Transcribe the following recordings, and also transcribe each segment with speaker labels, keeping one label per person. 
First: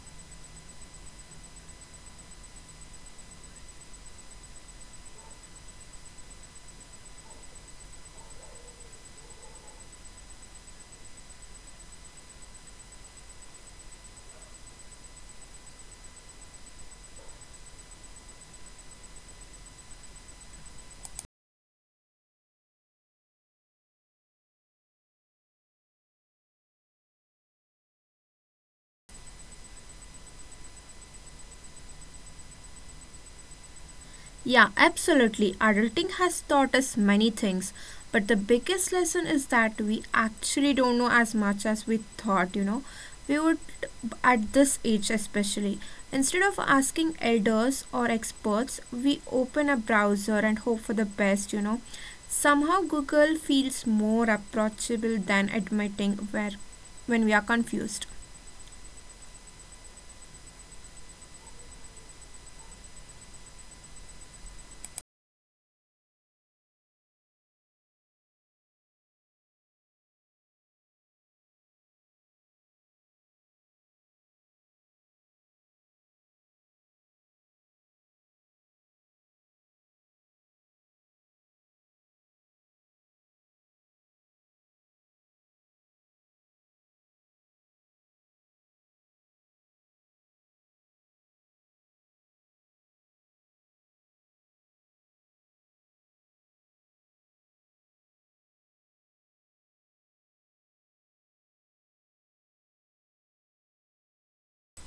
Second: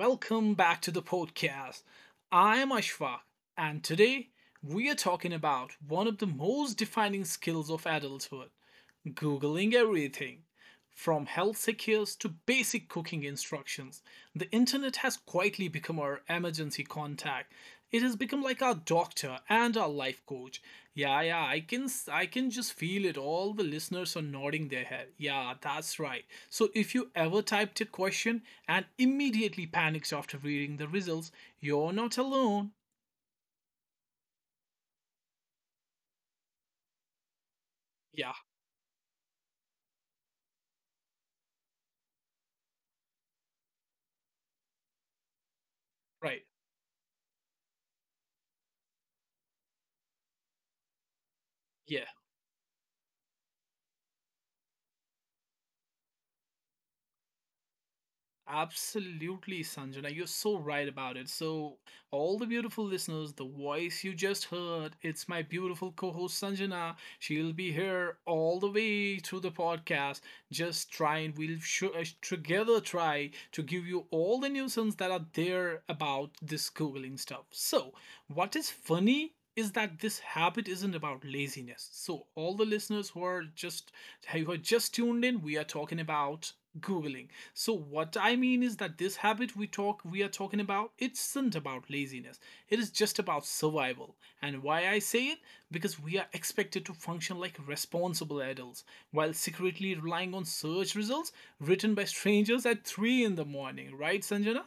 Speaker 1: welcome back to the podcast. I am Ashfaq, and today we are talking about one of the most defining skills of adulthood, Googling everything. From health secures to basic cooking instructions, the internet has quietly become our emergency contact. It has become like our doctor and our life coach. Yeah, yeah, I can just feel it. All the listeners are nodding their head. Yeah, that's right. So if you ever typed a question and immediately panicked after reading the results, you're not alone.
Speaker 2: Yeah, absolutely. Adulting has taught us many things, but the
Speaker 1: Yeah,
Speaker 2: biggest lesson is that we actually don't know as much as we thought, you know. We would, at this age especially, instead
Speaker 1: right.
Speaker 2: of asking elders or experts, we open a browser and hope for the best, you know.
Speaker 1: Yeah.
Speaker 2: Somehow, Google feels more approachable than admitting where, when we are confused.
Speaker 1: Absolutely, Sanjana. You're so right about it. So, all the beautiful listeners, the voice you just heard, it's my beautiful co host Sanjana. She'll be here all the way through the podcast. Just try and we'll together try to give you all the nuisance that are there about this Googling stuff. So, what is funny is that this habit isn't about laziness. So all the listeners who are just tuned in, we are talking about googling. So what I mean is that this habit we are talking about it isn't about laziness. It is just about survival. And why I say it, because we are expected to function like responsible adults while secretly relying on search results written by strangers at 3 in the morning, right Sanjana?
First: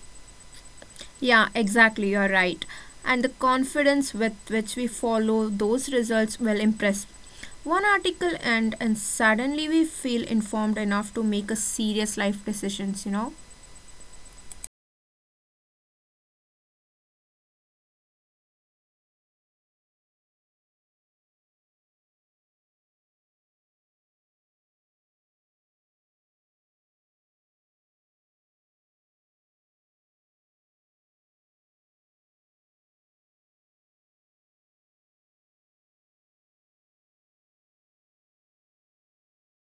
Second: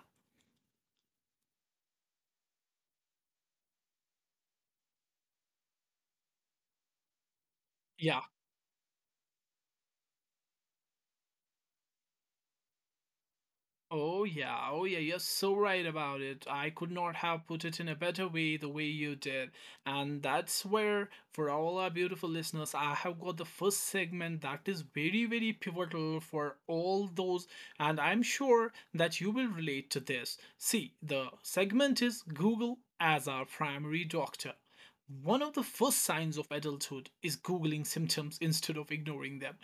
Speaker 2: Yeah, exactly. You're right. And the confidence with which we follow those results will impress. One
Speaker 1: Yeah.
Speaker 2: article and suddenly we feel informed enough to make a serious life decisions, you know?
Speaker 1: Oh yeah, oh yeah, you're so right about it. I could not have put it in a better way the way you did. And that's where, for all our beautiful listeners, I have got the first segment that is very very pivotal for all those, and I'm sure that you will relate to this. See, the segment is Google as our primary doctor. One of the first signs of adulthood is Googling symptoms instead of ignoring them.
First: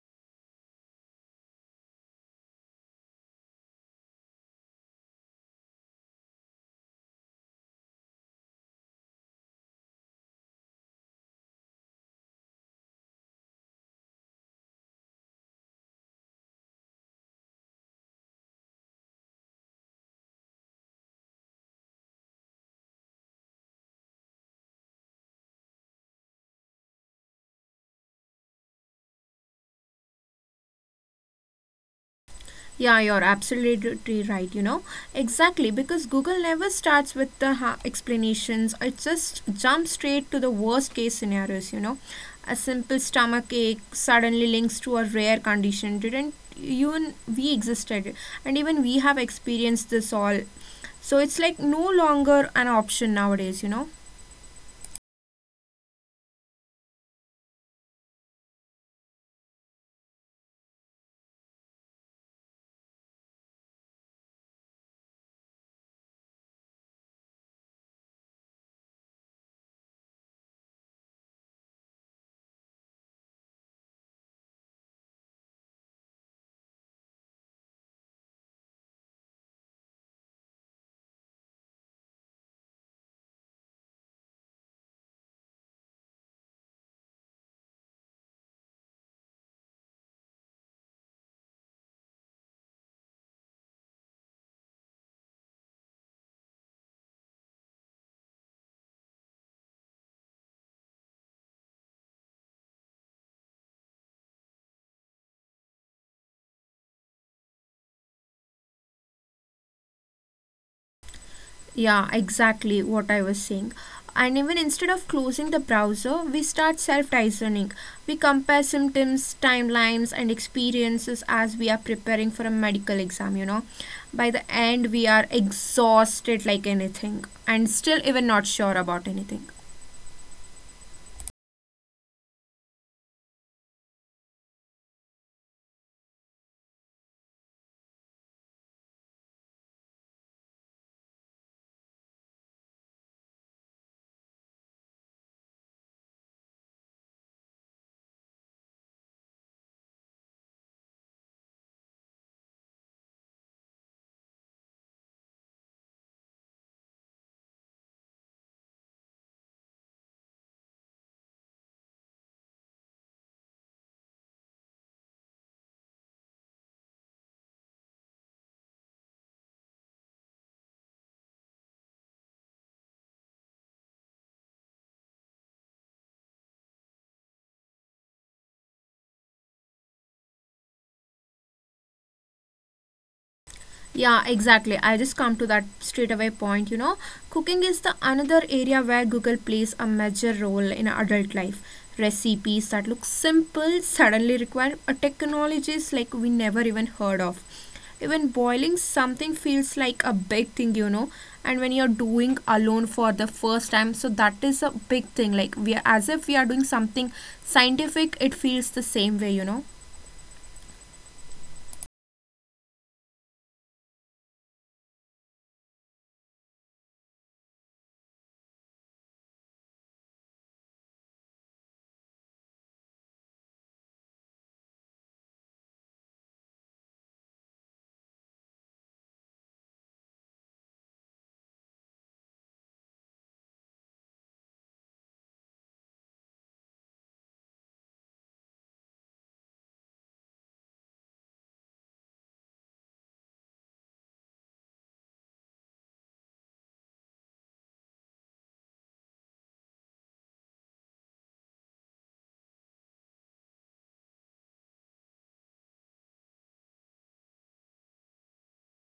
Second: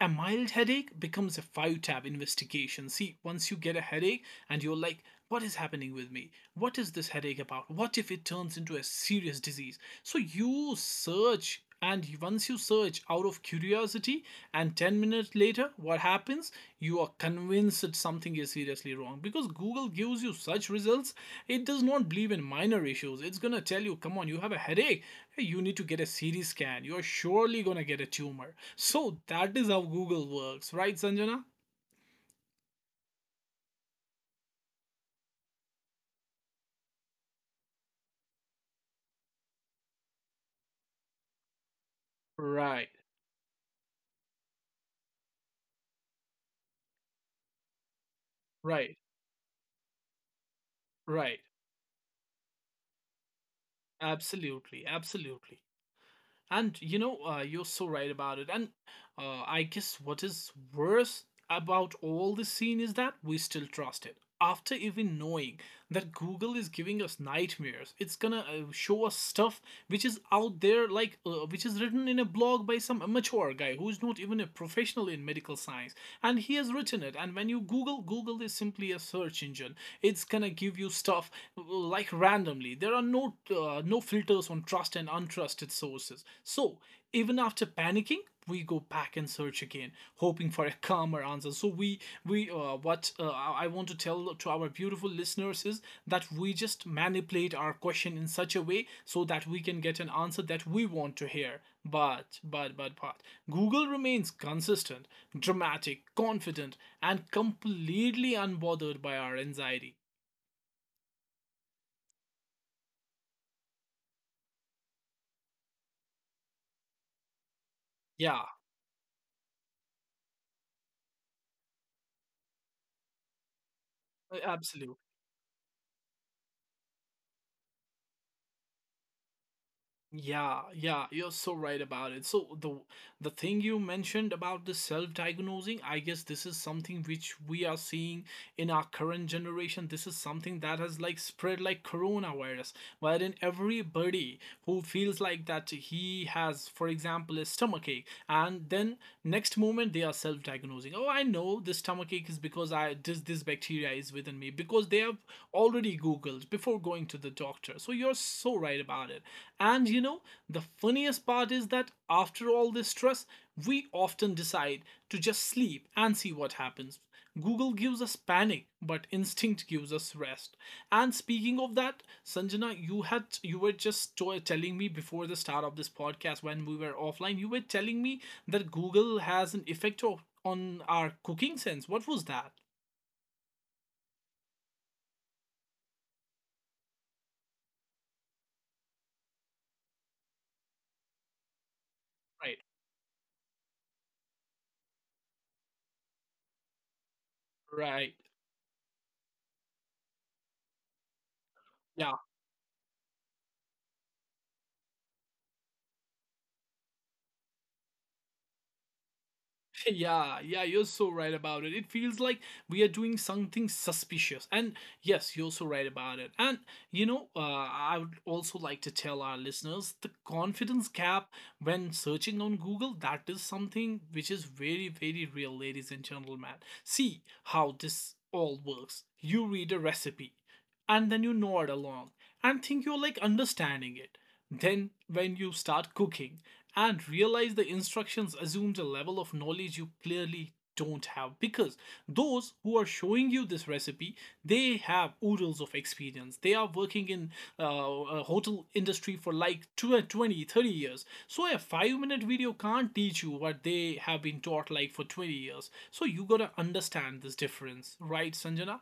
Speaker 1: A mild headache becomes a five tab investigation. See, once you get a headache and you're like, what is happening with me? What is this headache about? What if it turns into a serious disease? So you search, and once you search out of curiosity, and 10 minutes later, what happens? You are convinced that something is seriously wrong, because Google gives you such results. It does not believe in minor issues. It's gonna tell you, come on, you have a headache, hey, you need to get a CT scan, you're surely gonna get a tumor. So that is how Google works, right, Sanjana?
Speaker 2: Yeah, you're absolutely right. You know, exactly because Google never starts with the explanations, it just jumps straight to the worst case scenarios. You know, a
Speaker 1: Right,
Speaker 2: simple stomach ache suddenly links to a rare condition. Didn't even we existed, and even
Speaker 1: right,
Speaker 2: we have experienced this all. So
Speaker 1: right.
Speaker 2: it's like no longer an option nowadays, you know.
Speaker 1: Absolutely, absolutely. And you know, you're so right about it. And I guess what is worse about all this scene is that we still trust it after even knowing that Google is giving us nightmares. It's gonna show us stuff which is out there, like which is written in a blog by some amateur guy who's not even a professional in medical science, and he has written it. And when you Google, Google is simply a search engine. It's gonna give you stuff like randomly. There are no filters on trust and untrusted sources. So even after panicking, we go back and search again hoping for a calmer answer, so we what I want to tell to our beautiful listeners is that we just manipulate our question in such a way so that we can get an answer that we want to hear, but google remains consistent, dramatic, confident, and completely unbothered by our anxiety.
Speaker 2: Yeah, exactly what I was saying. And even instead of closing the browser, we start self diagnosing. We
Speaker 1: Yeah,
Speaker 2: compare symptoms, timelines, and experiences as we are preparing for a medical exam, you know. By the end,
Speaker 1: absolutely.
Speaker 2: we are exhausted like anything and still even not sure about anything.
Speaker 1: Yeah, yeah, you're so right about it. So the thing you mentioned about the self-diagnosing, I guess this is something which we are seeing in our current generation. This is something that has like spread like coronavirus, wherein everybody who feels like that he has, for example, a stomachache, and then next moment, they are self-diagnosing. Oh, I know this stomach ache is because I this this bacteria is within me, because they have already googled before going to the doctor. So you're so right about it. And you know, the funniest part is that after all this stress, we often decide to just sleep and see what happens. Google gives us panic, but instinct gives us rest. And speaking of that, Sanjana, you were just telling me before the start of this podcast, when we were offline, you were telling me that Google has an effect of, on our cooking sense. What was that?
Speaker 2: Yeah, exactly. I just come to that straight away point, you know. Cooking is the another area where Google plays a major role in adult life.
Speaker 1: Right,
Speaker 2: Recipes that look simple suddenly require a technologies like we never even heard of.
Speaker 1: right.
Speaker 2: Even boiling something feels like a big thing, you know. And when you're
Speaker 1: Yeah.
Speaker 2: doing alone for the first time, so that is a big thing. Like we are as if we are doing something scientific, it feels the same way, you know.
Speaker 1: Yeah, yeah, you're so right about it. It feels like we are doing something suspicious. And yes, you're so right about it. And you know, I would also like to tell our listeners the confidence gap when searching on Google, that is something which is very, very real, ladies and gentlemen. See how this all works. You read a recipe and then you nod along and think you're like understanding it. Then, when you start cooking and realize the instructions assumes a level of knowledge you clearly don't have, because those who are showing you this recipe, they have oodles of experience. They are working in a hotel industry for like 20 30 years, so a 5-minute video can't teach you what they have been taught like for 20 years. So you got to understand this difference, right Sanjana?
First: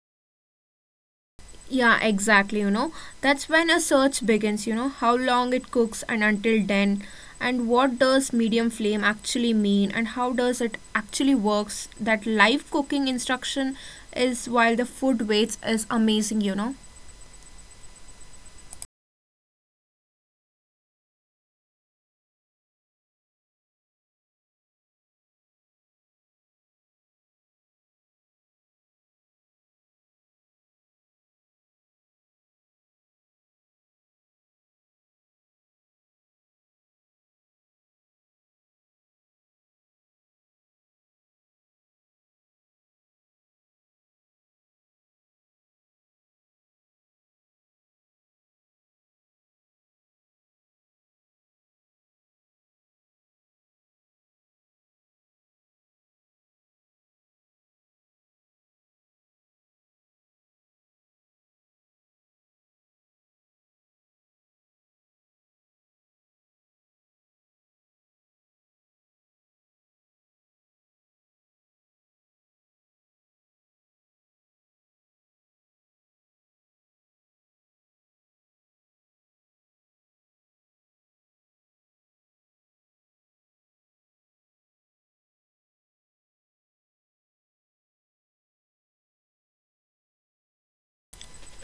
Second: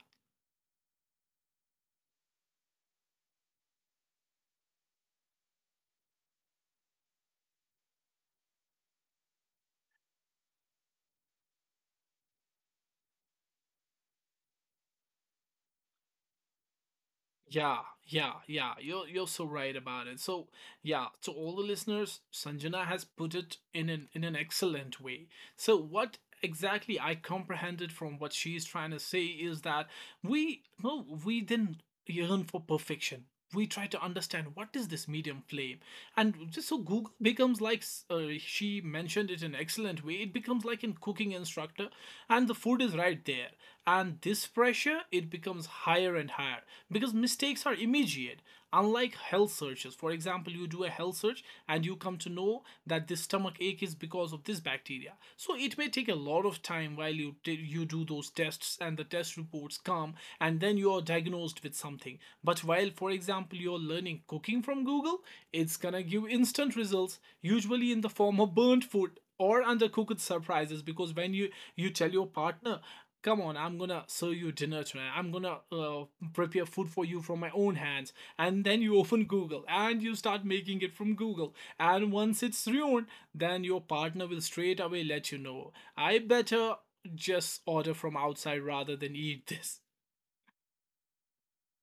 Speaker 2: Yeah, exactly. You know, that's when a search begins. You know, how long it cooks and until then, and what does medium flame actually mean, and how does it actually works. That live cooking instruction is while the food waits is amazing. You know.
Speaker 1: Yeah, yeah, yeah. You're so right about it. So yeah, to all the listeners, Sanjana has put it in an excellent way. So what exactly I comprehended from what she's trying to say is that we didn't yearn for perfection. We try to understand what is this medium flame, and just so Google becomes like, she mentioned it in an excellent way. It becomes like in cooking instructor, and the food is right there. And this pressure, it becomes higher and higher, because mistakes are immediate. Unlike health searches, for example, you do a health search and you come to know that this stomach ache is because of this bacteria. So it may take a lot of time while you do those tests and the test reports come, and then you are diagnosed with something. But while, for example, you're learning cooking from Google, it's gonna give instant results, usually in the form of burnt food or undercooked surprises, because when you tell your partner, come on, I'm gonna serve you dinner tonight, I'm gonna prepare food for you from my own hands, and then you open google and you start making it from google, and once it's ruined, then your partner will straight away let you know, I better just order from outside rather than eat this.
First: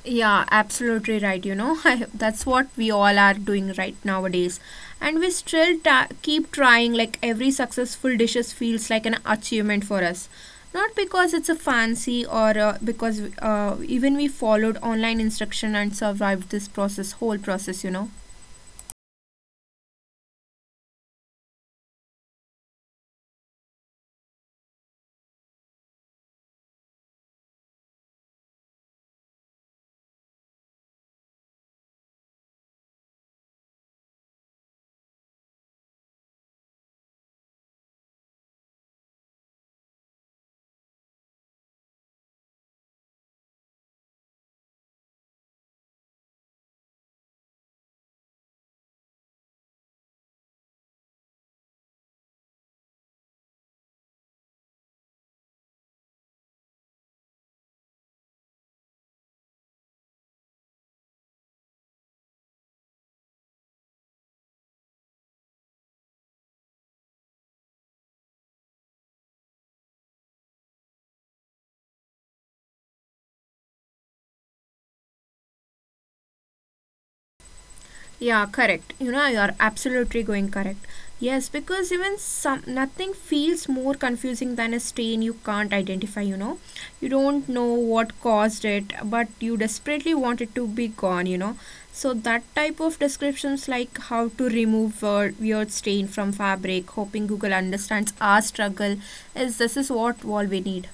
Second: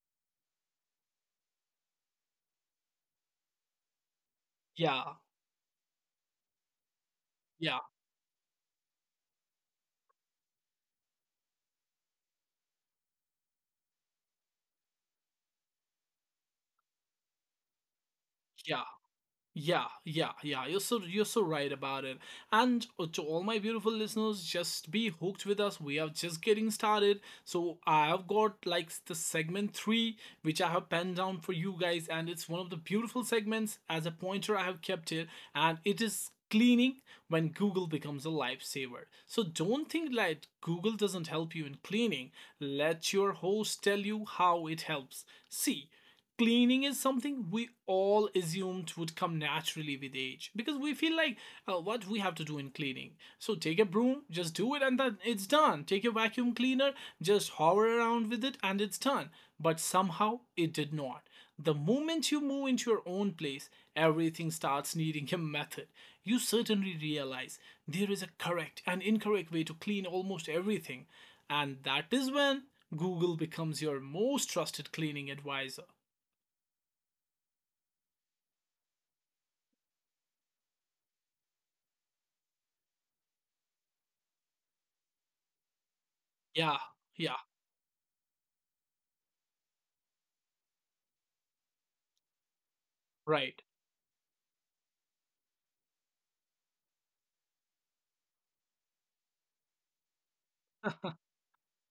Speaker 2: Yeah, absolutely right. You know, I, that's what we all are doing right nowadays.
Speaker 1: Yeah,
Speaker 2: And we still keep trying, like, every
Speaker 1: yeah,
Speaker 2: successful dishes feels like an achievement for us. Not because it's a fancy or because even we followed online instruction and survived this process, whole process, you know.
Speaker 1: yeah. Yeah, yeah, yeah. You're so right about it. And to all my beautiful listeners, just be hooked with us. We are just getting started. So I have got like the segment three, which I have penned down for you guys, and it's one of the beautiful segments. As a pointer, I have kept it, and it is cleaning, when Google becomes a lifesaver. So don't think like Google doesn't help you in cleaning. Let your host tell you how it helps. See, cleaning is something we all assumed would come naturally with age, because we feel like, what we have to do in cleaning, so take a broom, just do it, and then it's done. Take a vacuum cleaner, just hover around with it, and it's done. But somehow it did not. The moment you move into your own place, everything starts needing a method. You certainly realize there is a correct and incorrect way to clean almost everything, and that is when Google becomes your most trusted cleaning advisor.
Speaker 2: Yeah, correct. You know, you're absolutely going correct. Yes, because even some nothing feels more confusing than a stain you can't identify, you know.
Speaker 1: Yeah,
Speaker 2: You don't
Speaker 1: yeah,
Speaker 2: know what caused it, but you desperately want it to be gone, you know. So that type of
Speaker 1: right.
Speaker 2: descriptions like how to remove weird stain from fabric, hoping Google understands our struggle is this is what all we need.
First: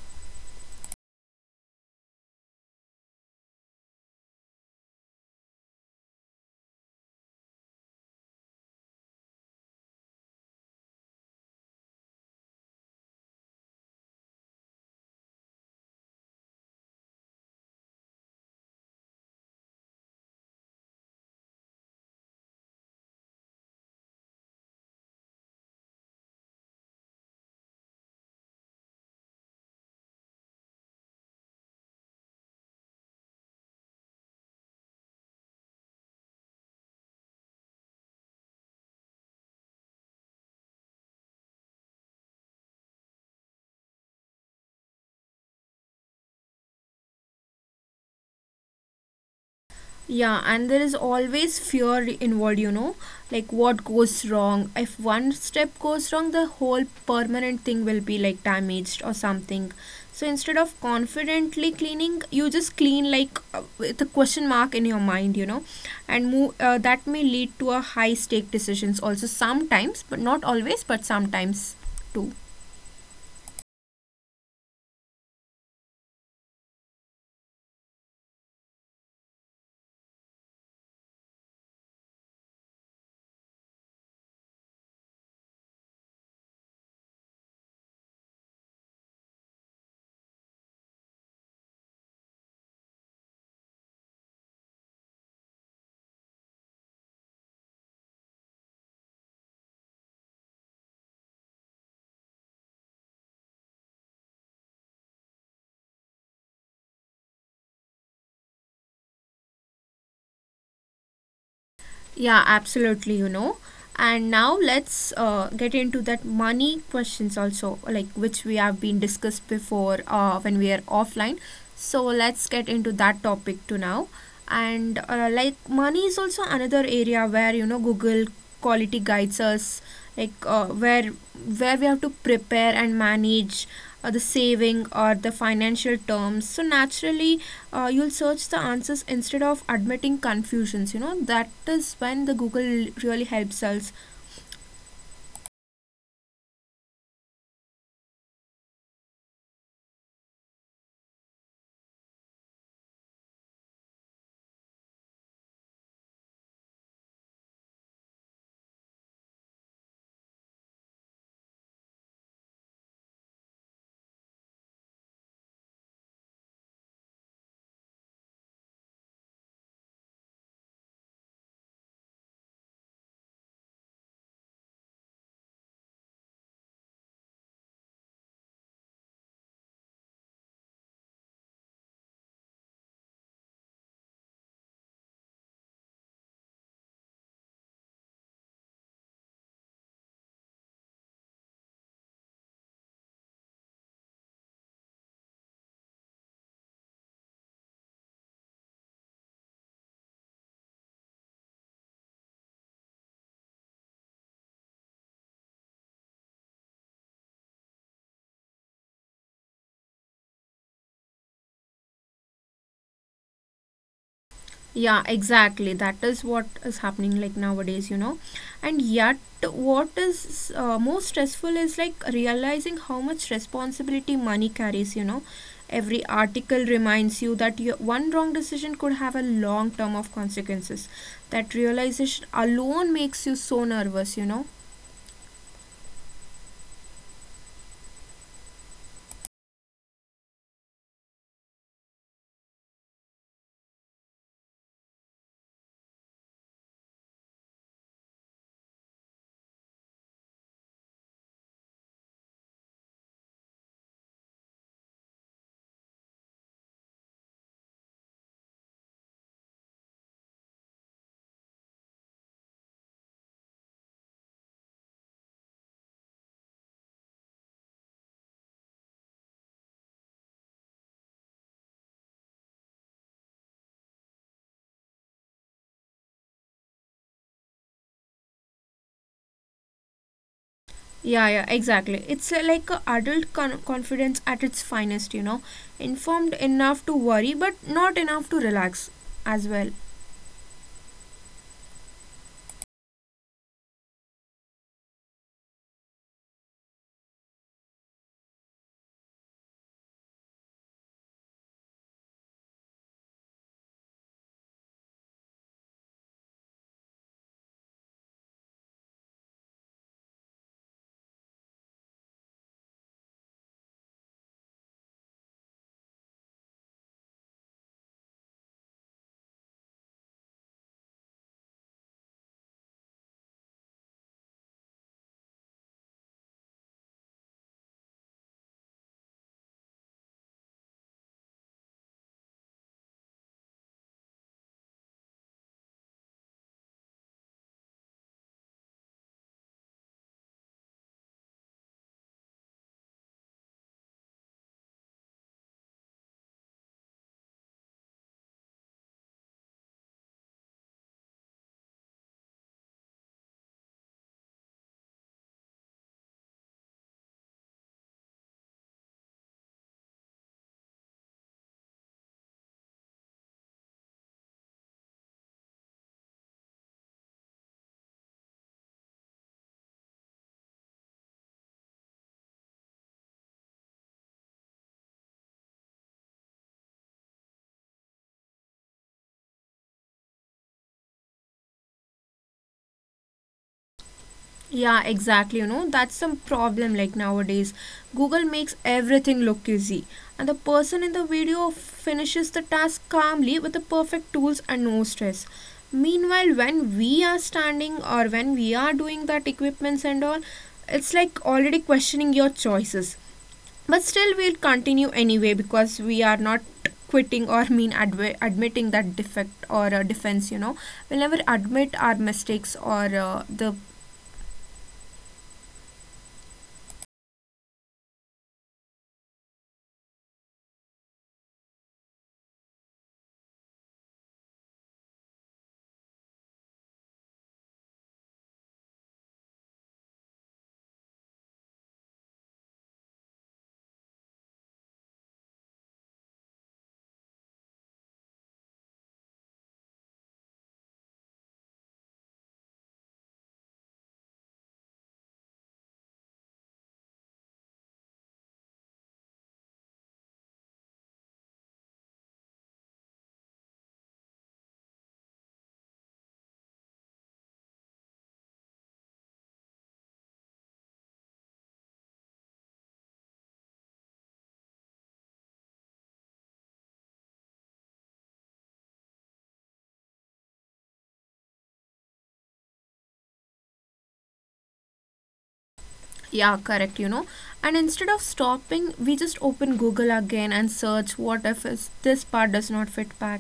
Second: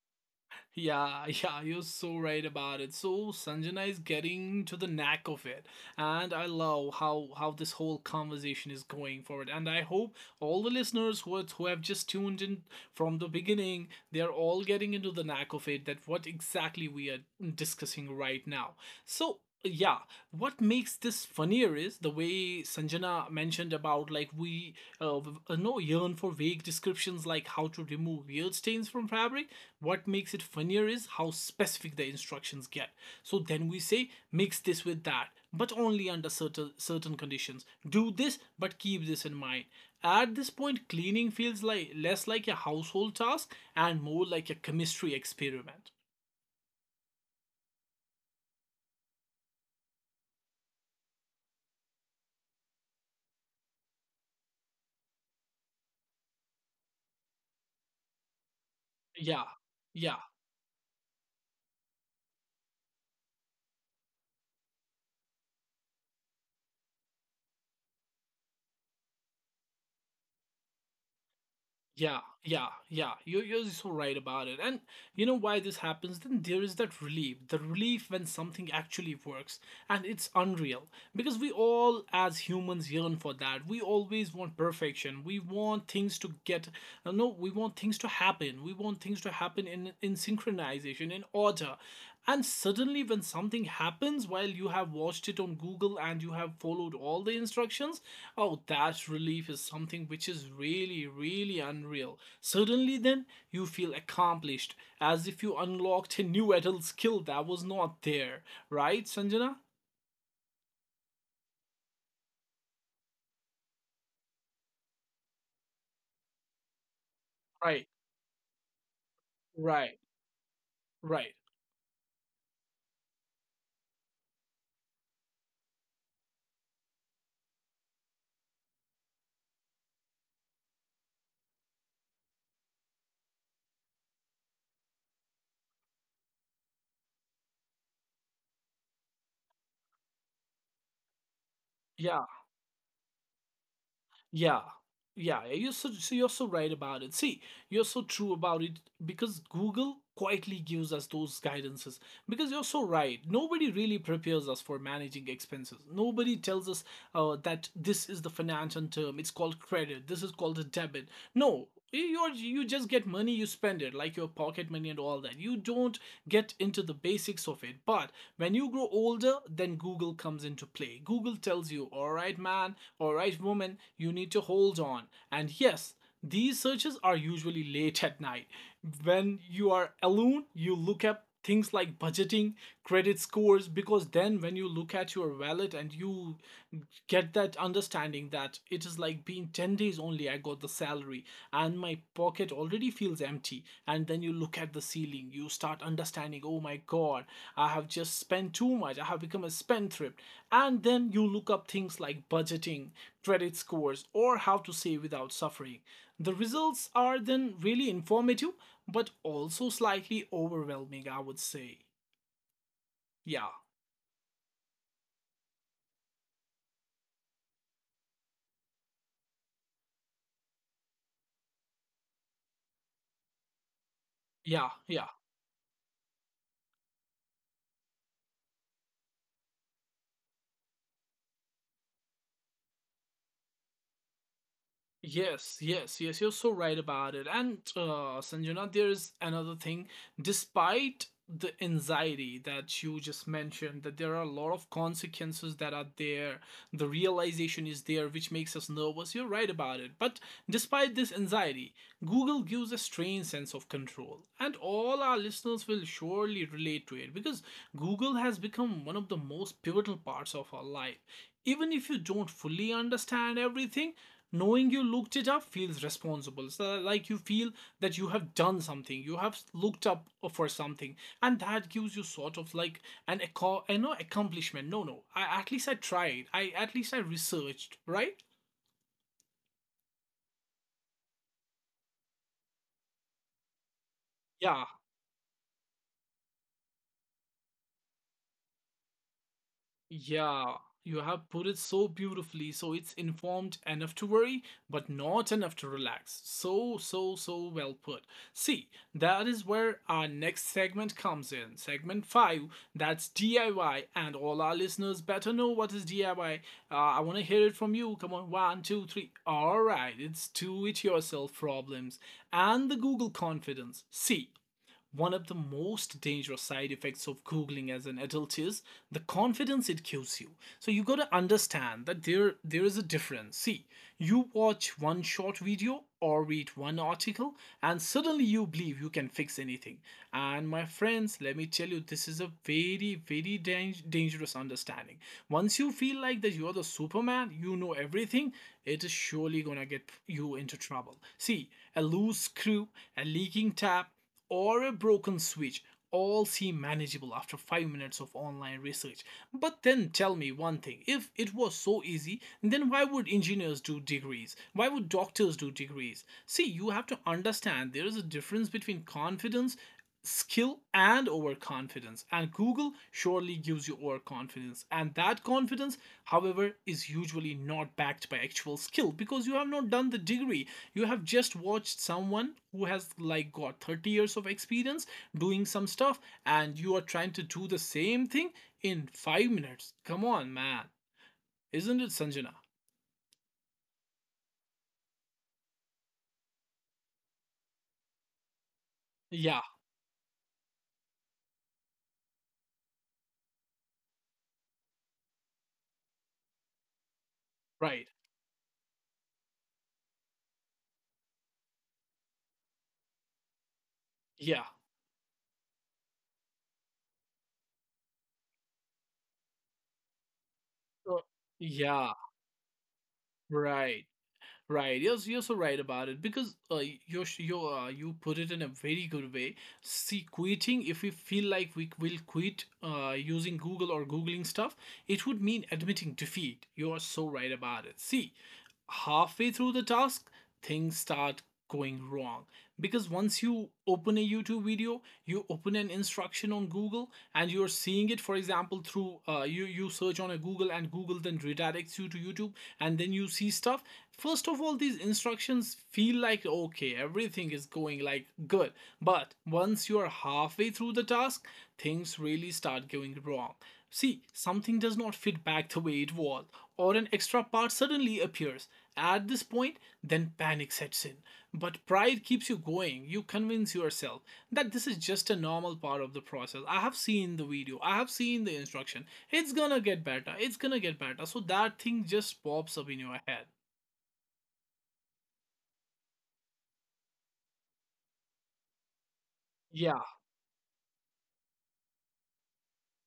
Speaker 1: Yeah, yeah, you're so right about it. So Sanjana is getting to the knack of it. And I love how this whole conversation is going forward. And I hope all the listeners who have just tuned in from the beginning, they are all getting into the knack of it, that what exactly we are discussing right now. So yeah, what makes this funnier is the way sanjana mentioned about like we no yearn for vague descriptions like how to remove weird stains from fabric. What makes it funnier is how specific the instructions get. So then we say, mix this with that, but only under certain conditions. Do this, but keep this in mind. At this point, cleaning feels like less like a household task and more like a chemistry experiment.
Speaker 2: Yeah, and there is always fear involved, you know, like what goes wrong. If one step goes wrong, the whole permanent thing will be like damaged or
Speaker 1: Yeah,
Speaker 2: something.
Speaker 1: yeah.
Speaker 2: So instead of confidently cleaning, you just clean like with a question mark in your mind, you know, and move, that may lead to a high stake decisions also sometimes, but not always, but sometimes too.
Speaker 1: Yeah, yeah, yeah. You're so right about it. And you know why this happens? Then there is that relief. The relief when something actually works, and it's unreal. Because we all, as humans, yearn for that. We always want perfection. We want things to get, no, we want things to happen. We want things to happen in, synchronization, in order. And suddenly, when something happens while you have watched it on Google and you have followed all the instructions, oh, that relief is something which is really, really unreal. Suddenly, then, you feel accomplished as if you unlocked a new adult skill that was not there. Right, Sanjana?
Speaker 2: Yeah, absolutely, you know. And now let's get into that money questions also, like which we have
Speaker 1: Right,
Speaker 2: been discussed before when we are
Speaker 1: right,
Speaker 2: offline. So
Speaker 1: right.
Speaker 2: let's get into that topic to now. And like money is also another area where you know Google quality guides us, like uh, where we have to prepare and manage the saving or the financial terms, so naturally you'll search the answers instead of admitting confusions, you know, that is when the Google
Speaker 1: Yeah.
Speaker 2: really helps us.
Speaker 1: Yeah, yeah, you're so you're so right about it. See, you're so true about it because Google quietly gives us those guidances. Because you're so right, nobody really prepares us for managing expenses. Nobody tells us that this is the financial term. It's called credit. This is called a debit. No, you just get money, you spend it like your pocket money and all that. You don't get into the basics of it, but when you grow older, then Google comes into play. Google tells you, all right man, all right woman, you need to hold on. And yes, these searches are usually late at night. When you are alone, you look up things like budgeting, credit scores, because then when you look at your wallet and you get that understanding that it is like being 10 days only, I got the salary and my pocket already feels empty. And then you look at the ceiling, you start understanding, oh my god, I have just spent too much, I have become a spendthrift. And then you look up things like budgeting, credit scores, or how to save without suffering. The results are then really informative, but also slightly overwhelming, I would say. yeah
Speaker 2: Yeah, exactly. That is what is happening like nowadays, you know. And yet, what is more stressful is like realizing how much responsibility money carries, you know.
Speaker 1: yeah
Speaker 2: Every
Speaker 1: yeah
Speaker 2: article reminds you that your one wrong decision could have a long term of consequences. That realization alone makes you so nervous, you know.
Speaker 1: Yes, yes, yes, you're so right about it. And Sanjana, there's another thing. Despite the anxiety that you just mentioned, that there are a lot of consequences that are there, the realization is there, which makes us nervous. You're right about it. But despite this anxiety, Google gives a strange sense of control. And all our listeners will surely relate to it because Google has become one of the most pivotal parts of our life. Even if you don't fully understand everything, knowing you looked it up feels responsible. So like you feel that you have done something, you have looked up for something, and that gives you sort of like an echo, you know, accomplishment. No, no, I at least I tried, I at least I researched, right?
Speaker 2: Yeah, yeah, exactly. It's like a adult confidence at its finest, you know.
Speaker 1: Yeah.
Speaker 2: Informed enough to worry, but not enough to relax as well.
Speaker 1: Yeah, you have put it so beautifully. So it's informed enough to worry, but not enough to relax. So well put. See, that is where our next segment comes in. Segment 5, that's DIY. And all our listeners better know what is DIY. I want to hear it from you. Come on, one, two, three. All right, it's do it yourself problems and the Google confidence. See, one of the most dangerous side effects of Googling as an adult is the confidence it gives you. So you gotta understand that there is a difference. See, you watch one short video or read one article and suddenly you believe you can fix anything. And my friends, let me tell you, this is a very, very dangerous understanding. Once you feel like that you're the Superman, you know everything, it is surely gonna get you into trouble. See, a loose screw, a leaking tap, or a broken switch all seem manageable after 5 minutes of online research. But then tell me one thing, if it was so easy, then why would engineers do degrees? Why would doctors do degrees? See, you have to understand there is a difference between confidence, skill, and overconfidence. And Google surely gives you overconfidence, and that confidence, however, is usually not backed by actual skill, because you have not done the degree. You have just watched someone who has like got 30 years of experience doing some stuff, and you are trying to do the same thing in 5 minutes. Come on, man. Isn't it, Sanjana?
Speaker 2: Yeah, exactly. You know, that's some problem like nowadays. Google makes everything look easy, and the
Speaker 1: Yeah,
Speaker 2: person in the video finishes the task calmly with the perfect tools and no stress. Meanwhile, when we are standing or when we are
Speaker 1: right,
Speaker 2: doing that equipments and all, it's like already questioning your choices. But still, we'll continue anyway
Speaker 1: yeah.
Speaker 2: because we are not quitting or mean admitting that defect or defense, you know, we'll never admit our
Speaker 1: So-
Speaker 2: mistakes or
Speaker 1: yeah,
Speaker 2: the—
Speaker 1: right. Right, you're so right about it because you put it in a very good way. See, quitting, if we feel like we will quit using Google or googling stuff, it would mean admitting defeat. You are so right about it. See, halfway through the task, things start going wrong. Because once you open a YouTube video, you open an instruction on Google and you're seeing it, for example, through you search on a Google and Google then redirects you to YouTube, and then you see stuff. First of all, these instructions feel like, okay, everything is going like good. But once you are halfway through the task, things really start going wrong. See, something does not fit back the way it was, or an extra part suddenly appears. At this point, then panic sets in, but pride keeps you going. You convince yourself that this is just a normal part of the process. I have seen the video, I have seen the instruction. It's gonna get better, it's gonna get better. So that thing just pops up in your head.
Speaker 2: Yeah, correct, you know. And instead of stopping, we just open Google again and search,
Speaker 1: Yeah.
Speaker 2: what if is, this part does not fit back?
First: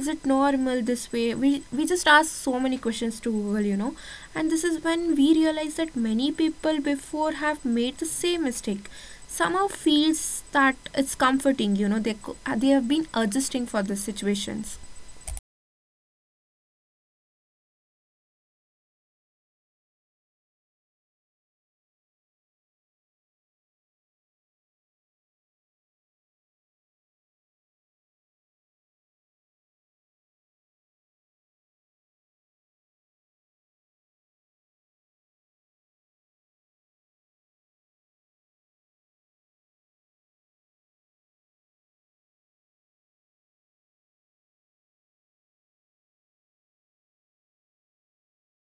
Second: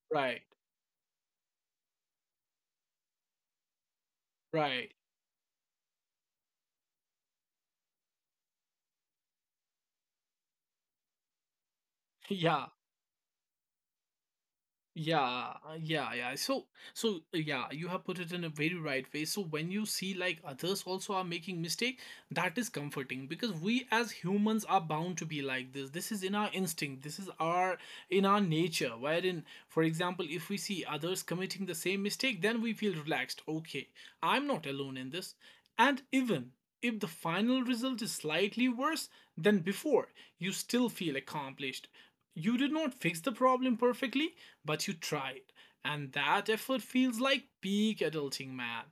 Speaker 2: Is it
Speaker 1: Right,
Speaker 2: normal this way? We just ask so many questions to Google, you know. And
Speaker 1: right.
Speaker 2: this is when we realize that many people before have made the same mistake. Somehow feels that it's comforting, you know.
Speaker 1: Yeah.
Speaker 2: They have been adjusting for the situations.
Speaker 1: Yeah, yeah, yeah. So, so yeah, you have put it in a very right way. So when you see like others also are making mistake, that is comforting because we as humans are bound to be like this. This is in our instinct. This is our in our nature. Wherein, for example, if we see others committing the same mistake, then we feel relaxed. Okay, I'm not alone in this. And even if the final result is slightly worse than before, you still feel accomplished. You did not fix the problem perfectly, but you tried. And that effort feels like peak adulting, man.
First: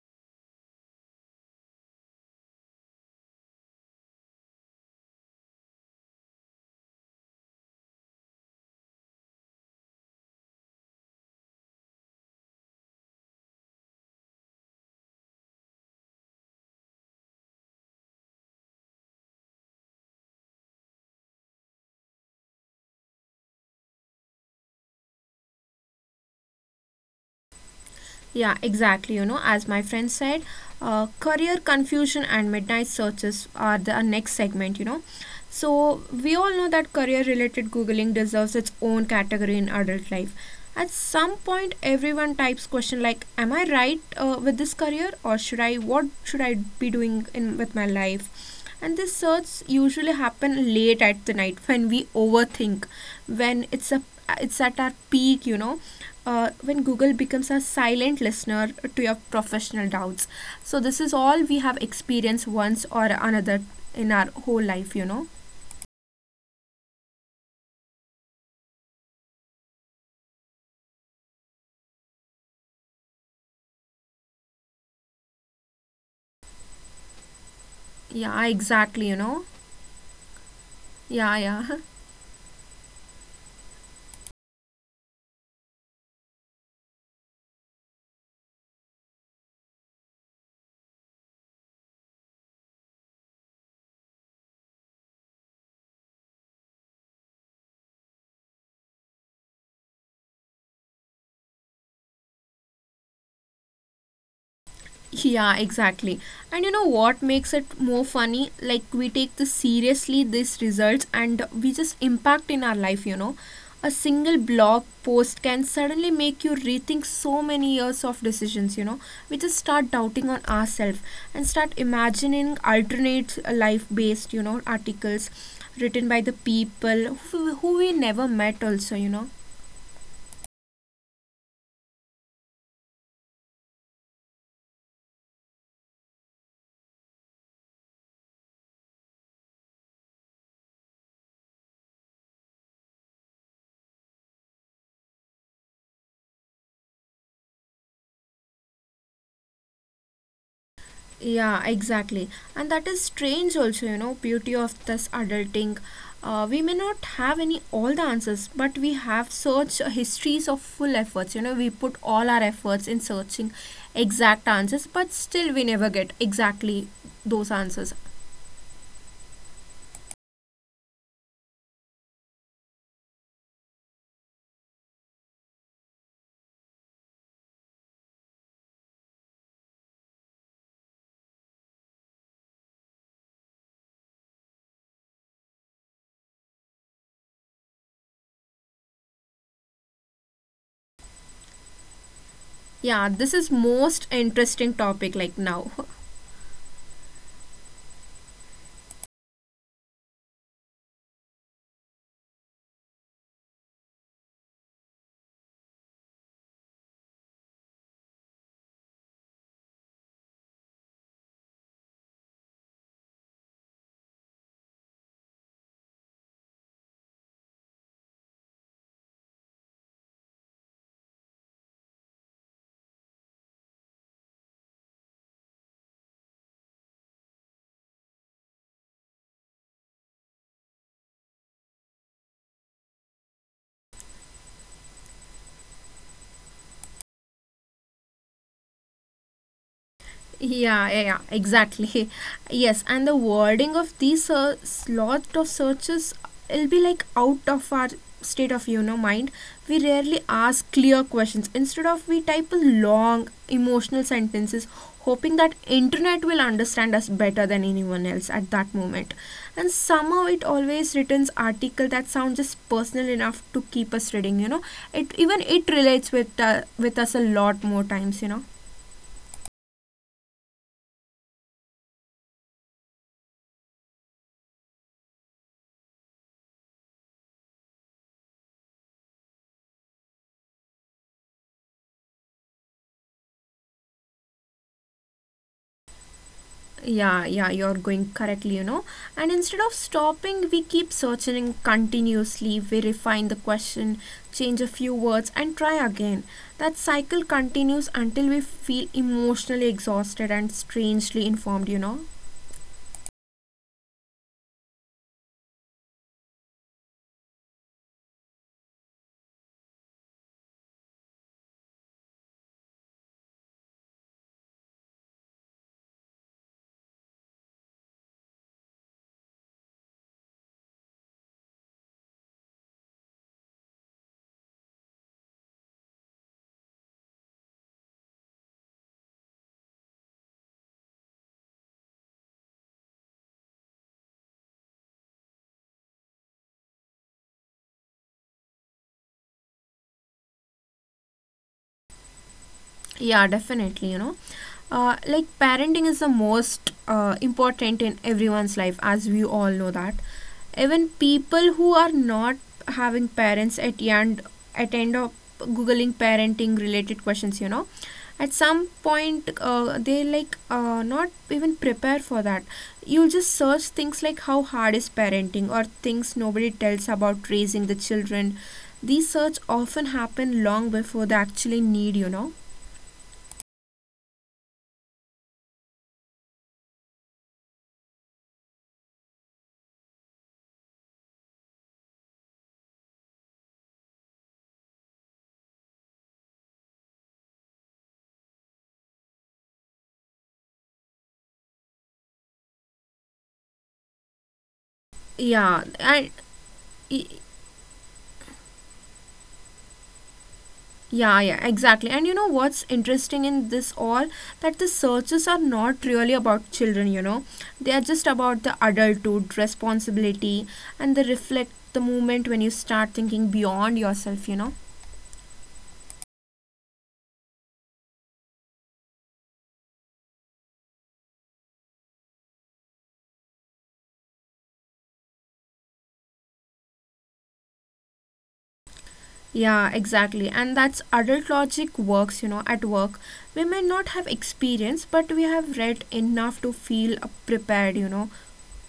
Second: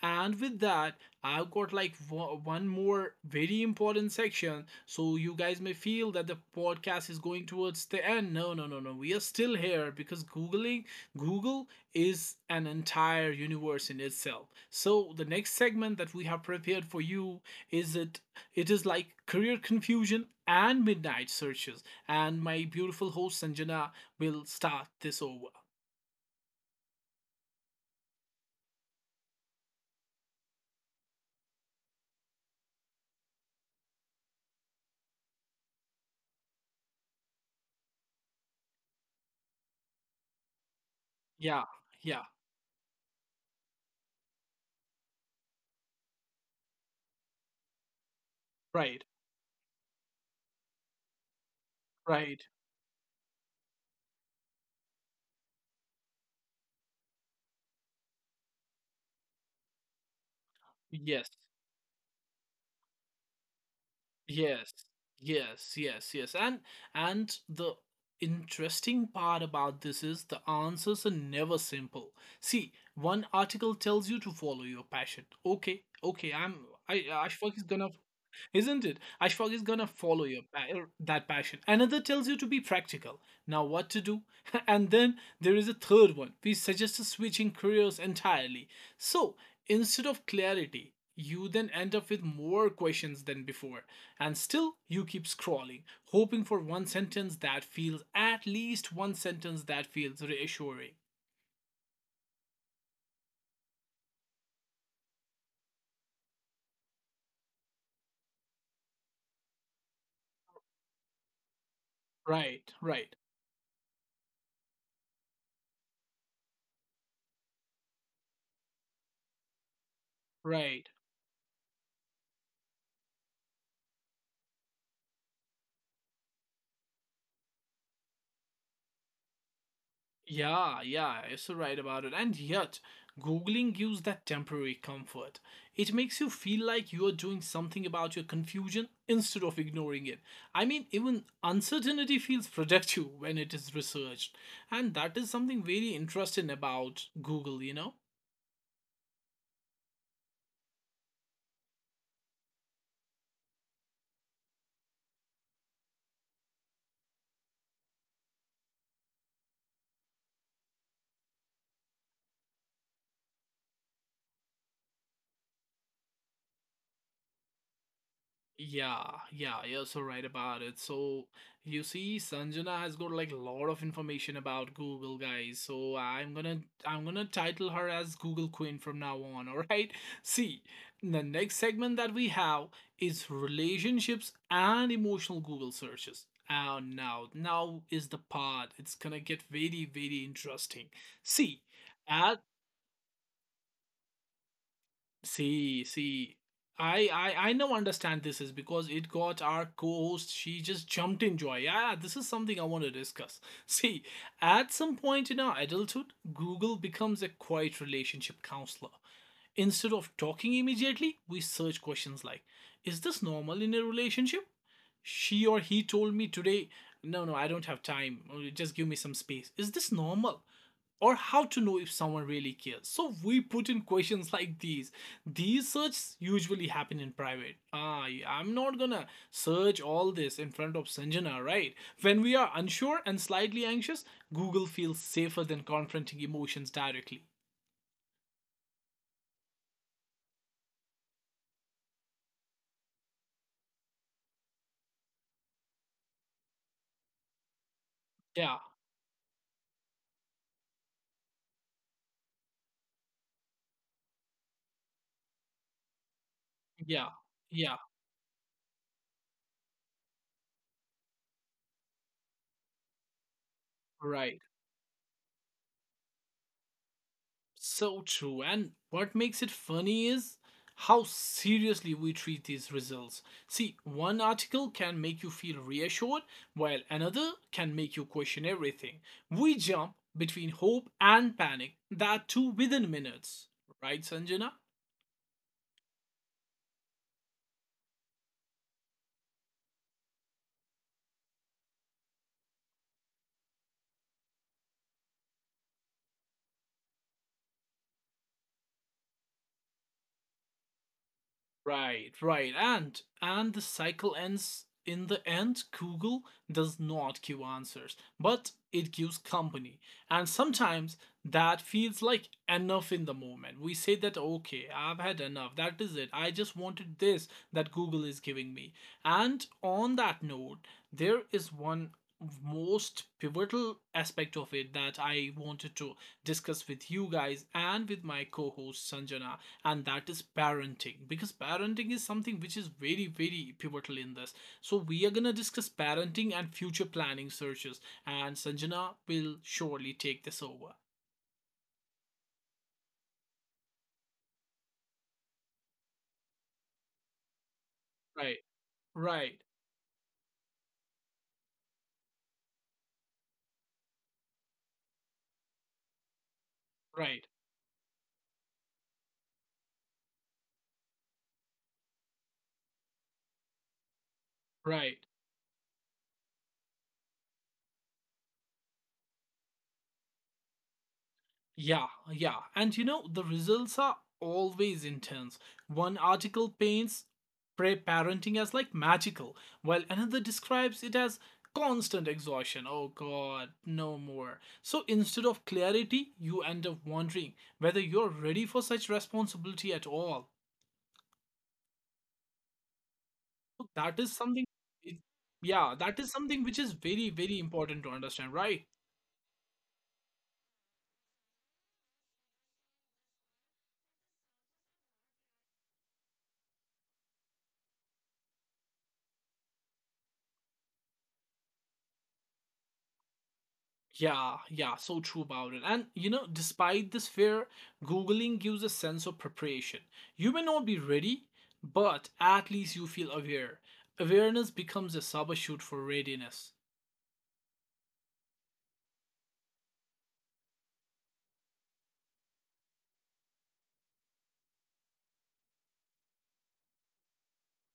Speaker 1: And with that, I've got like one more very important section. So you guys may feel that the podcast is going towards the end. No, no, no, no. We are still here because Googling Google is an entire universe in itself. So the next segment that we have prepared for you is it it is like career confusion and midnight searches, and my beautiful host Sanjana will start this over.
Speaker 2: Yeah, exactly. You know, as my friend said, career confusion and midnight searches are the next segment, you know. So, we all know that career related Googling deserves its own category in adult life. At some
Speaker 1: Yeah,
Speaker 2: point,
Speaker 1: yeah,
Speaker 2: everyone types question like, "Am I right with this career, or should I? What should I be doing in with my life?" And
Speaker 1: right,
Speaker 2: these searches usually happen late at the night when we
Speaker 1: right.
Speaker 2: overthink, when it's at our peak, you know, when Google becomes a silent listener to your professional doubts. So this is
Speaker 1: Yes,
Speaker 2: all we have experienced once or another in our whole life, you
Speaker 1: yes,
Speaker 2: know.
Speaker 1: yes, yes, yes. And the interesting part about this is the answers are never simple. See, one article tells you to follow your passion. Okay, okay, I,
Speaker 2: Yeah,
Speaker 1: Ashfaq, is gonna—
Speaker 2: exactly, you know.
Speaker 1: isn't it? Ashfaq is gonna
Speaker 2: Yeah,
Speaker 1: follow your
Speaker 2: yeah.
Speaker 1: that passion. Another tells you to be practical. Now what to do? And then there is a third one. We suggest switching careers entirely. So instead of clarity, you then end up with more questions than before. And still you keep scrolling, hoping for one sentence that feels— at least one sentence that feels reassuring.
Speaker 2: Yeah, exactly. And you know what makes it more funny? Like we take this seriously these results and we just impact in our life, you know.
Speaker 1: Right,
Speaker 2: A
Speaker 1: right,
Speaker 2: single blog post can suddenly make you rethink so many years of decisions, you know. We just start doubting on ourselves and start
Speaker 1: right.
Speaker 2: imagining alternate life based, you know, articles written by the people who we never met also, you know.
Speaker 1: Yeah, yeah, you're so right about it. And yet, Googling gives that temporary comfort. It makes you feel like you are doing something about your confusion instead of ignoring it. I mean, even uncertainty feels productive when it is researched. And that is something very interesting about Google, you know?
Speaker 2: Yeah, exactly. And that is strange also, you know, beauty of this adulting. We may not have any all the answers, but we have search histories of full efforts. You know, we put all our efforts in searching exact answers, but still we never get exactly those answers.
Speaker 1: Yeah, yeah, you're so right about it. So you see, Sanjana has got like a lot of information about Google, guys. So I'm gonna title her as Google Queen from now on, all right? See, the next segment that we have is relationships and emotional Google searches. And now is the part. It's gonna get very, very interesting. See,
Speaker 2: Yeah, this is
Speaker 1: as
Speaker 2: most interesting topic like now.
Speaker 1: see, see, I now understand this is because it got our co-host. She just jumped in joy. Yeah, this is something I want to discuss. See, at some point in our adulthood, Google becomes a quiet relationship counselor. Instead of talking immediately, we search questions like, "Is this normal in a relationship?" She or he told me today, "No, no, I don't have time. Just give me some space." Is this normal? Or how to know if someone really cares. So we put in questions like these. These searches usually happen in private. Ah, yeah, I'm not gonna search all this in front of Sanjana, right? When we are unsure and slightly anxious, Google feels safer than confronting emotions directly.
Speaker 2: Yeah, yeah, yeah, exactly. Yes, and the wording of these lot of searches, it'll be like out of our state of you know mind.
Speaker 1: Yeah,
Speaker 2: We rarely ask clear questions. Instead of we type a long emotional sentences, hoping that internet will understand us better than anyone else
Speaker 1: yeah,
Speaker 2: at that
Speaker 1: yeah,
Speaker 2: moment. And somehow it always returns article that sound just personal enough to keep us reading. You know, it even
Speaker 1: right.
Speaker 2: it relates with us a lot more times. You know.
Speaker 1: So true. And what makes it funny is how seriously we treat these results. See, one article can make you feel reassured, while another can make you question everything. We jump between hope and panic, that too within minutes. Right, Sanjana?
Speaker 2: Yeah, yeah, you're going correctly, you know. And instead of stopping we keep searching continuously, we refine the question, change a few words and try again. That cycle continues until we feel emotionally exhausted and strangely informed, you know.
Speaker 1: Right, right. And the cycle ends. In the end, Google does not give answers, but it gives company. And sometimes that feels like enough in the moment. We say that, okay, I've had enough. That is it. I just wanted this that Google is giving me. And on that note, there is one most pivotal aspect of it that I wanted to discuss with you guys and with my co-host Sanjana, and that is parenting, because parenting is something which is very very pivotal in this. So we are going to discuss parenting and future planning searches, and sanjana will surely take this over.
Speaker 2: Yeah, definitely. You know, like parenting is the most important in everyone's life, as we all know
Speaker 1: Right,
Speaker 2: that.
Speaker 1: right,
Speaker 2: Even people who are not having parents at end of googling parenting related questions, you know, at
Speaker 1: right,
Speaker 2: some point they like not even prepare for that. You'll just search things like how hard is parenting or things
Speaker 1: right.
Speaker 2: nobody tells about raising the children. These search often happen long before they actually need, you know.
Speaker 1: Yeah, yeah. And you know, the results are always intense. One article paints pre parenting as like magical, while another describes it as constant exhaustion. Oh god, no more. So instead of clarity, you end up wondering whether you're ready for such responsibility at all. So, that is
Speaker 2: Yeah,
Speaker 1: something,
Speaker 2: and
Speaker 1: it- yeah,
Speaker 2: y-
Speaker 1: that is something which is very, very important to understand, right?
Speaker 2: yeah, yeah, exactly. And you know what's interesting in this all that the searches are not really about children, you know. They are just about the adulthood, responsibility, and they reflect the moment when you start thinking beyond yourself, you know.
Speaker 1: Yeah, yeah, so true about it. And you know, despite this fear, Googling gives a sense of preparation. You may not be ready, but at least you feel aware. Awareness becomes a substitute for readiness.
Speaker 2: Yeah, exactly. And that's adult logic works, you know, at work. We may not have experience, but we have read enough to feel prepared, you know.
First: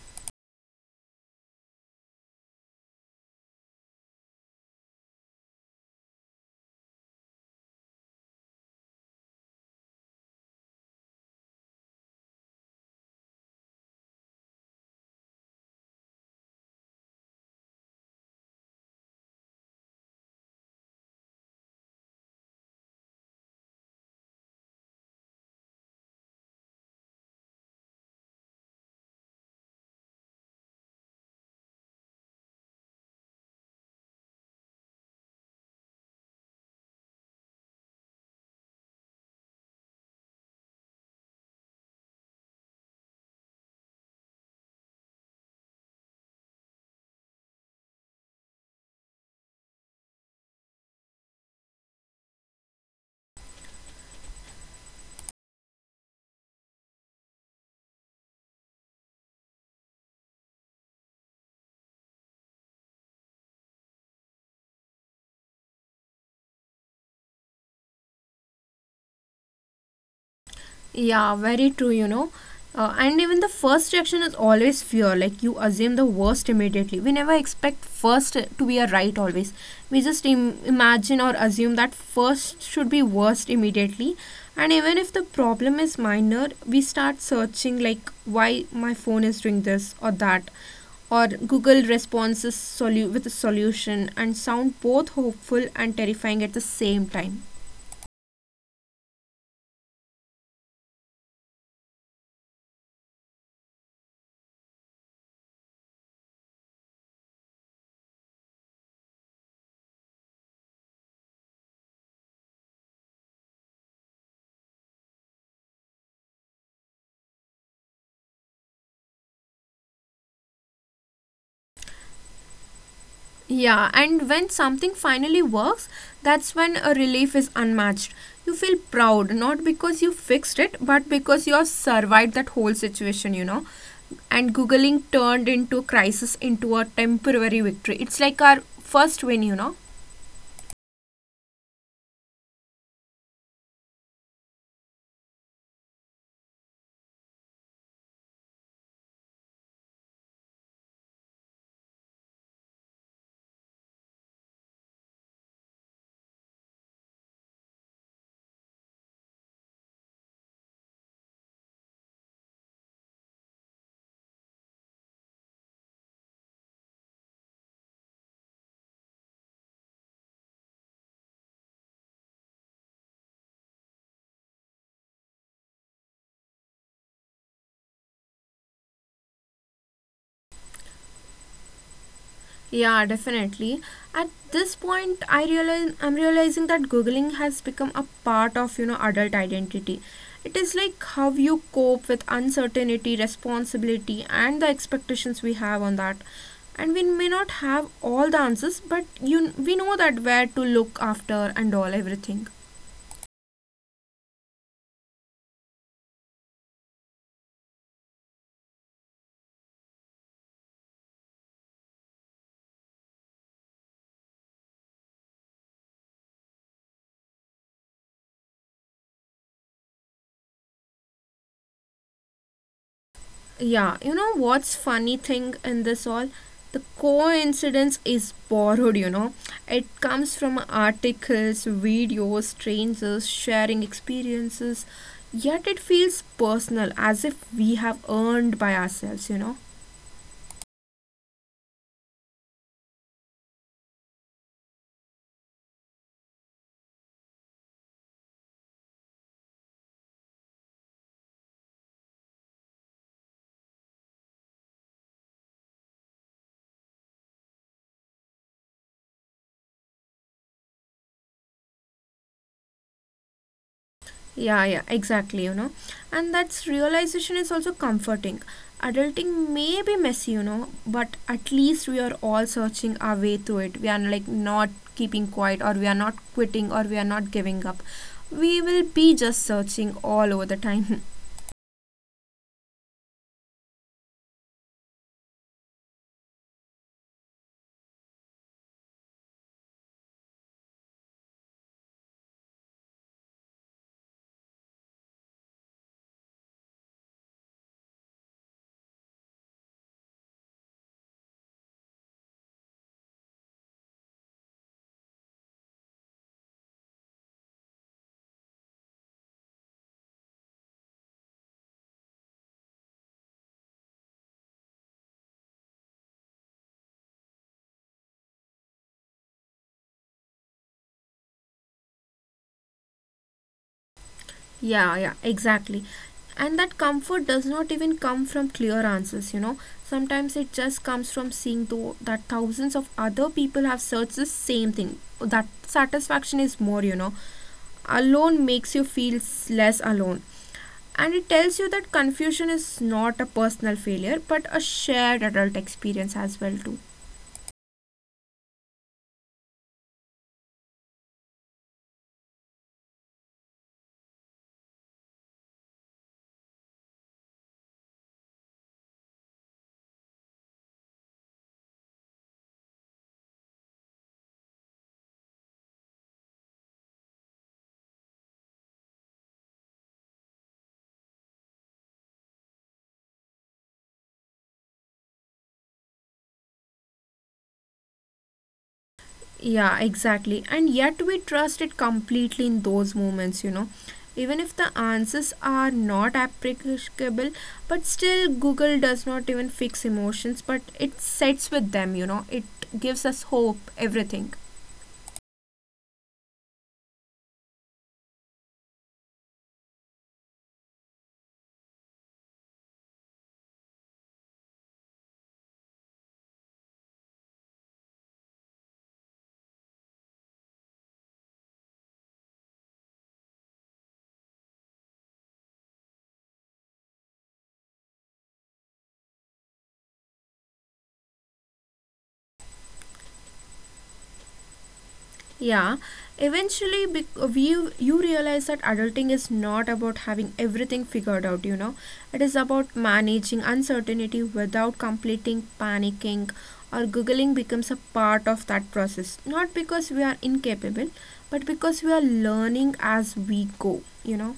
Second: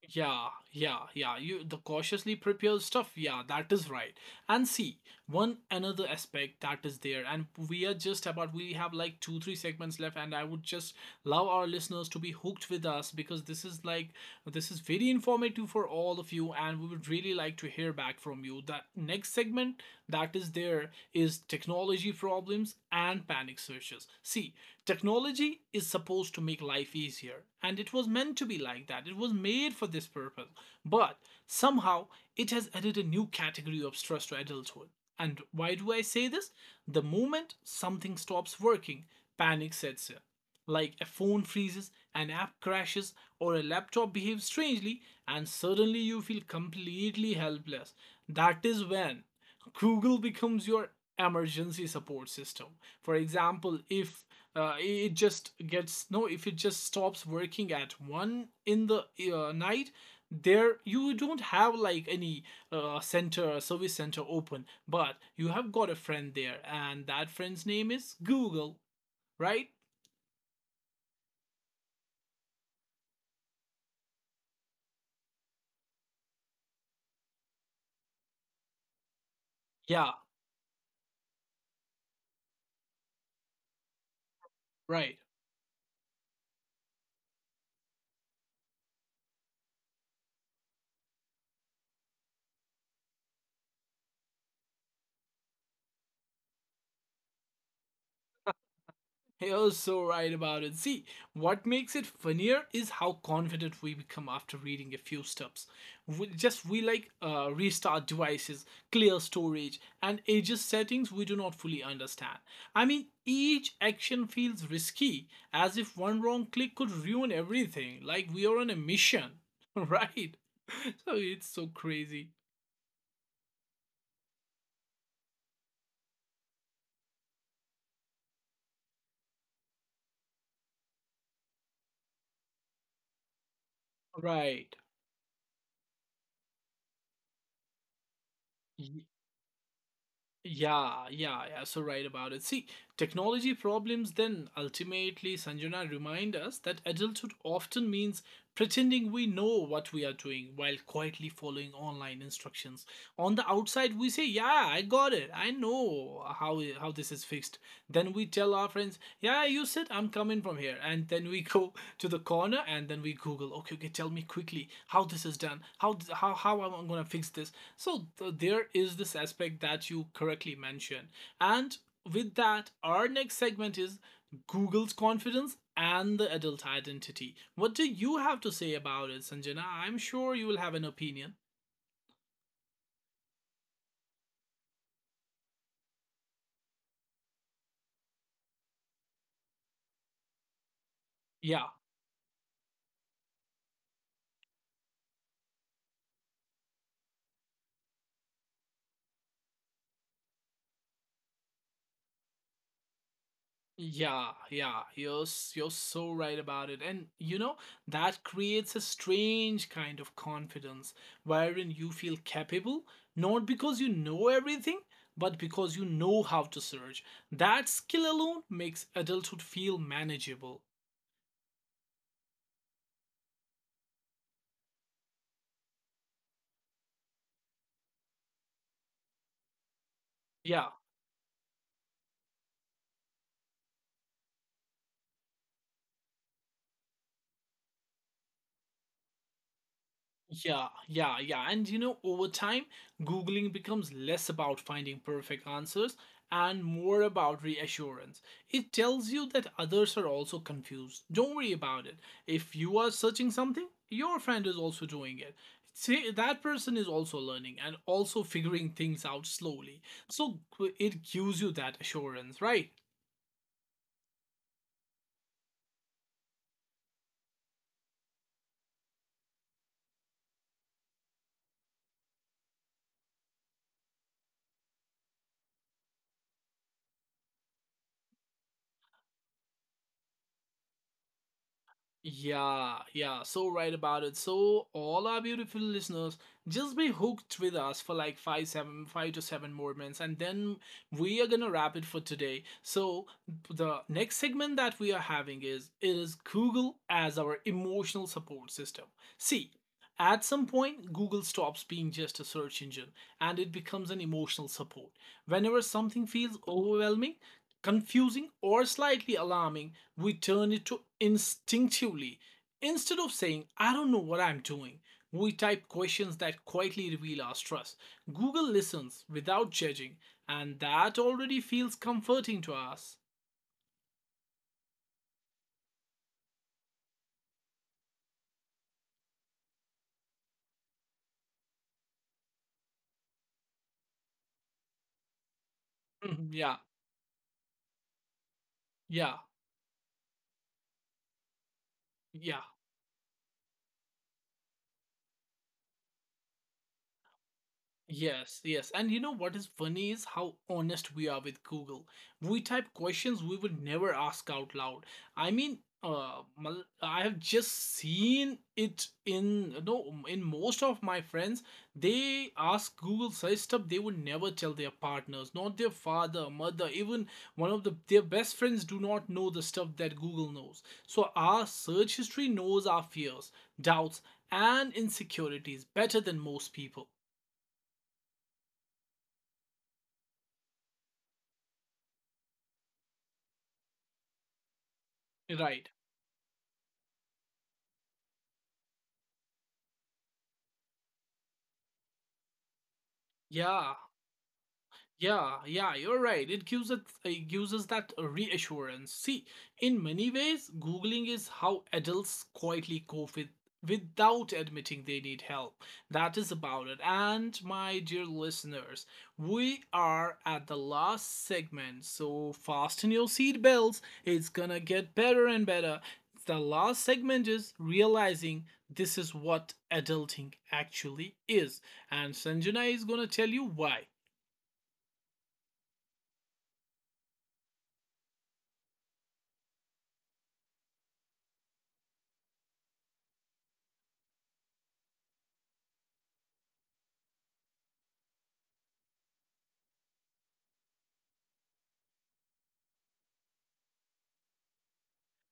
Speaker 1: Yeah, yeah, yeah. You the cautiously prepared stuff. Yeah, that is right. And see, one another aspect that is there, and we are just about we have like 2 3 segments left, and I would just love our listeners to be hooked with us because this is very informative for all of you, and we would really like to hear back from you. That next segment that is there here is technology problems and panic searches. See, technology is supposed to make life easier, and it was meant to be like that. It was made for this purpose. But somehow, it has added a new category of stress to adulthood. And why do I say this? The moment something stops working, panic sets in. Like a phone freezes, an app crashes, or a laptop behaves strangely, and suddenly you feel completely helpless. That is when Google becomes your emergency support system. For example, if it just gets no, if it just stops working at one in the night, there you don't have like any center service center open, but you have got a friend there, and that friend's name is Google, right?
Speaker 2: Yeah, very true, you know. And even the first reaction is always fear. Like you assume the worst immediately. We never expect first to be a right always. We
Speaker 1: Yeah,
Speaker 2: just imagine or assume that first should be worst immediately. And even if
Speaker 1: right.
Speaker 2: the problem is minor, we start searching like why my phone is doing this or that, or Google responses with a solution and sound both hopeful and terrifying at the same time.
Speaker 1: You're so right about it. See, what makes it funnier is how confident we become after reading a few steps. We like restart devices, clear storage, and ages settings we do not fully understand. I mean, each action feels risky, as if one wrong click could ruin everything. Like we are on a mission, right? So it's so crazy,
Speaker 2: Yeah, and when something finally works, that's when a relief is unmatched. You feel proud, not because you fixed it, but because you have survived that whole situation, you know.
Speaker 1: right?
Speaker 2: And Googling turned into crisis into a temporary victory. It's like our first win, you know.
Speaker 1: Yeah, yeah, yeah. So right about it. See, technology problems then ultimately, Sanjana, remind us that adulthood often means pretending we know what we are doing while quietly following online instructions. On the outside, we say, "Yeah, I got it. I know how how this is fixed." Then we tell our friends, "Yeah, you said I'm coming from here," and then we go to the corner and then we Google, "Okay, okay, tell me quickly how this is done. How how am I gonna fix this?" So there is this aspect that you correctly mentioned. And with that, our next segment is Google's confidence and the adult identity. What do you have to say about it, Sanjana? I'm sure you will have an opinion.
Speaker 2: Yeah, definitely. At this point, I realize I'm realizing that googling has become a part of you know adult identity. It is like
Speaker 1: Yeah.
Speaker 2: how you cope with uncertainty, responsibility, and the expectations we have on that. And we may not have all the answers, but you we know that where to look after and all everything.
Speaker 1: Yeah, yeah, you're you're so right about it. And you know, that creates a strange kind of confidence wherein you feel capable, not because you know everything, but because you know how to surge. That skill alone makes adulthood feel manageable.
Speaker 2: Yeah, you know what's funny thing in this all? The coincidence is borrowed, you know. It
Speaker 1: Yeah.
Speaker 2: comes from articles, videos, strangers sharing experiences, yet it feels personal as if we have earned by ourselves, you know.
Speaker 1: Yeah, yeah, yeah. And you know, over time, Googling becomes less about finding perfect answers and more about reassurance. It tells you that others are also confused. Don't worry about it. If you are searching something, your friend is also doing it. See, that person is also learning and also figuring things out slowly. So it gives you that assurance, right?
Speaker 2: Yeah, yeah, exactly, you know. And that's realization is also comforting. Adulting may be messy, you know, but at least we are all searching our way through it. We are like not keeping quiet or we are not quitting or we are not giving up. We will be just searching all over the time.
Speaker 1: Yeah, yeah, so right about it. So, all our beautiful listeners, just be hooked with us for like five, seven, five to seven more minutes, and then we are gonna wrap it for today. So, the next segment that we are having is Google as our emotional support system. See, at some point, Google stops being just a search engine and it becomes an emotional support. Whenever something feels overwhelming, confusing, or slightly alarming, we turn it to instinctively. Instead of saying, I don't know what I'm doing, we type questions that quietly reveal our stress. Google listens without judging, and that already feels comforting to us.
Speaker 2: Yeah, yeah, exactly. And that comfort does not even come from clear answers, you know. Sometimes it just comes from seeing though that thousands of other people have searched the same thing. That
Speaker 1: yeah,
Speaker 2: satisfaction is more, you know. Alone
Speaker 1: yeah,
Speaker 2: makes you feel less alone. And it
Speaker 1: yeah.
Speaker 2: tells you that confusion is not a personal failure, but a shared adult experience as well too.
Speaker 1: Yes, yes. And you know what is funny is how honest we are with Google. We type questions we would never ask out loud. I mean, I have just seen it in you know, in most of my friends. They ask Google such stuff they would never tell their partners, not their father, mother, even one of the their best friends do not know the stuff that Google knows. So our search history knows our fears, doubts, and insecurities better than most people.
Speaker 2: Yeah, exactly. And yet we trust it completely in those moments, you know. Even
Speaker 1: Right.
Speaker 2: if the answers are not applicable, but still, Google does not even fix emotions, but it sets with them, you know. It
Speaker 1: Yeah,
Speaker 2: gives us hope,
Speaker 1: yeah,
Speaker 2: everything.
Speaker 1: yeah, you're right. It gives us that reassurance. See, in many ways, Googling is how adults quietly cope with without admitting they need help. That is about it. And my dear listeners, we are at the last segment, so fasten your seatbelts. It's gonna get better and better. The last segment is realizing this is what adulting actually is. And Sanjana is gonna tell you why.
Speaker 2: Yeah, eventually you realize that adulting is not about having everything figured out, you know. It is about managing uncertainty without completing panicking or googling becomes a part of that process. Not because we are incapable, but because we are learning as we go, you know.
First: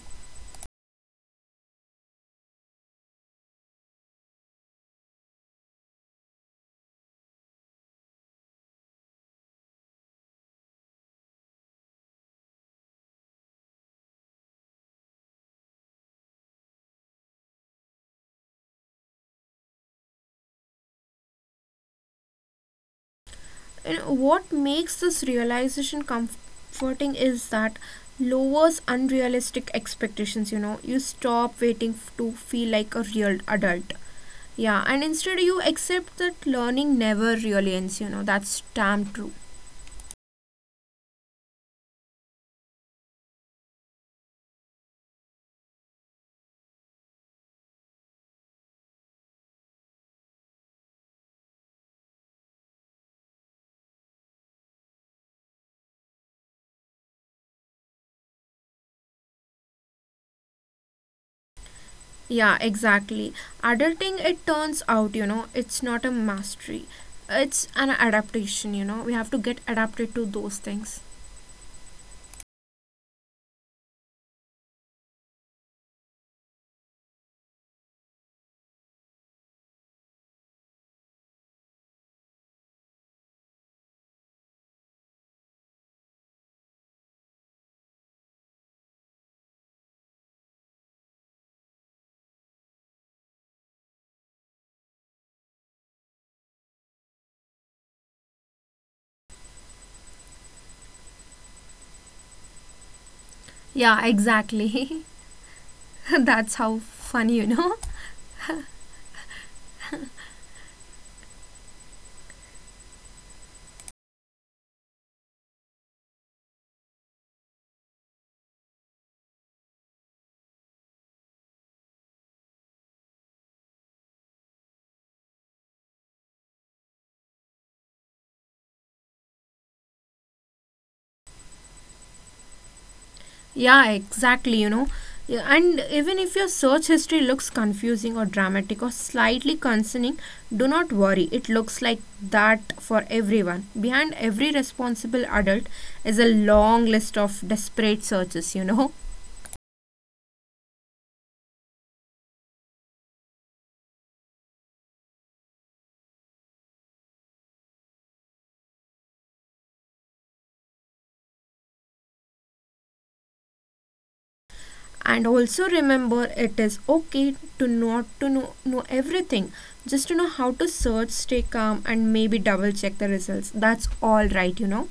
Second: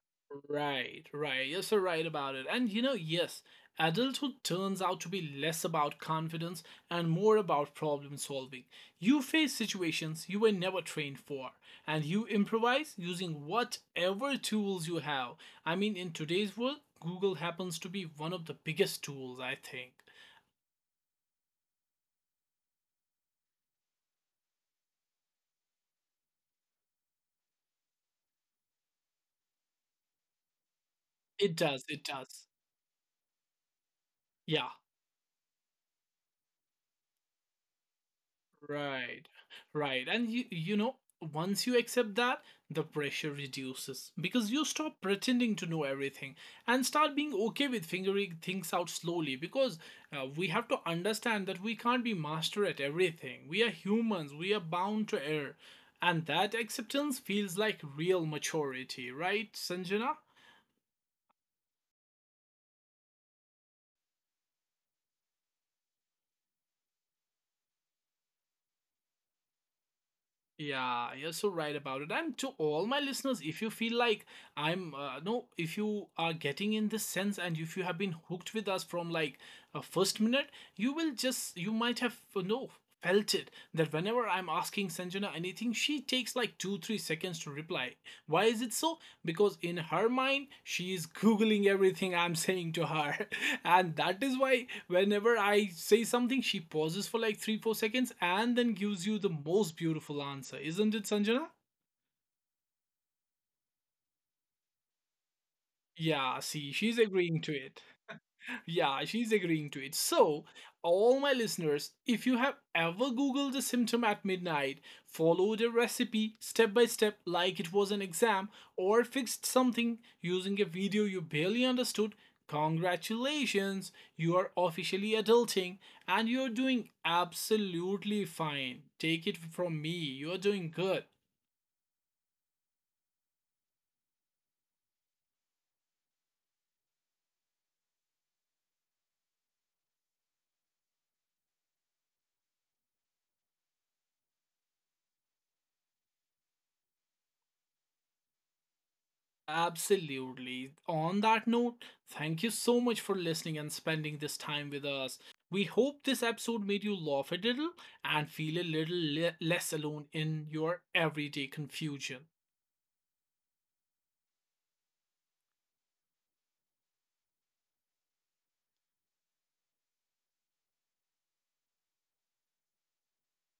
Speaker 1: Right, right. You're so right about it. And you know, yes, adulthood turns out to be less about confidence and more about problem solving. You face situations you were never trained for, and you improvise using whatever tools you have. I mean, in today's world, Google happens to be one of the biggest tools, I think.
Speaker 2: You what makes this realization comforting is that lowers unrealistic expectations, you know, you stop
Speaker 1: It does,
Speaker 2: waiting
Speaker 1: it
Speaker 2: to
Speaker 1: does.
Speaker 2: feel like a real adult.
Speaker 1: Yeah.
Speaker 2: Yeah, and instead you accept that learning never really ends, you know, that's damn true.
Speaker 1: Right, right. And you know, once you accept that, the pressure reduces because you stop pretending to know everything and start being okay with figuring things out slowly, because we have to understand that we can't be master at everything. We are humans, we are bound to err. And that acceptance feels like real maturity, right, Sanjana?
Speaker 2: Yeah, exactly, adulting it turns out, you know, it's not a mastery, it's an adaptation, you know, we have to get adapted to those things.
Speaker 1: Yeah, you're so right about it. And to all my listeners, if you feel like I'm no. If you are getting in this sense, and if you have been hooked with us from like a first minute, you will just you might have no felt it that whenever I'm asking Sanjana anything, she takes like 2 3 seconds to reply. Why is it so? Because in her mind, she is googling everything I'm saying to her, and that is why whenever I say something, she pauses for like 3 4 seconds and then gives you the most beautiful answer, isn't it, Sanjana?
Speaker 2: Yeah, exactly. That's how
Speaker 1: Yeah, see,
Speaker 2: fun,
Speaker 1: she's
Speaker 2: you know.
Speaker 1: agreeing to it. Yeah, she's agreeing to it. So, all my listeners, if you have ever Googled a symptom at midnight, followed a recipe step by step like it was an exam, or fixed something using a video you barely understood, congratulations, you are officially adulting and you're doing absolutely fine. Take it from me, you're doing good.
Speaker 2: Yeah, exactly. You know, yeah, and even if your search history looks confusing or dramatic or slightly concerning, do not worry. It looks like that for everyone. Behind every responsible adult is a long list of desperate searches, you know.
Speaker 1: Absolutely. On that note, thank you so much for listening and spending this time with us. We hope this episode made you laugh a little and feel a little less alone in your everyday confusion.
Speaker 2: And also remember, it is okay to not to know everything. Just to know how to search, stay calm, and maybe double check the results. That's all right, you know.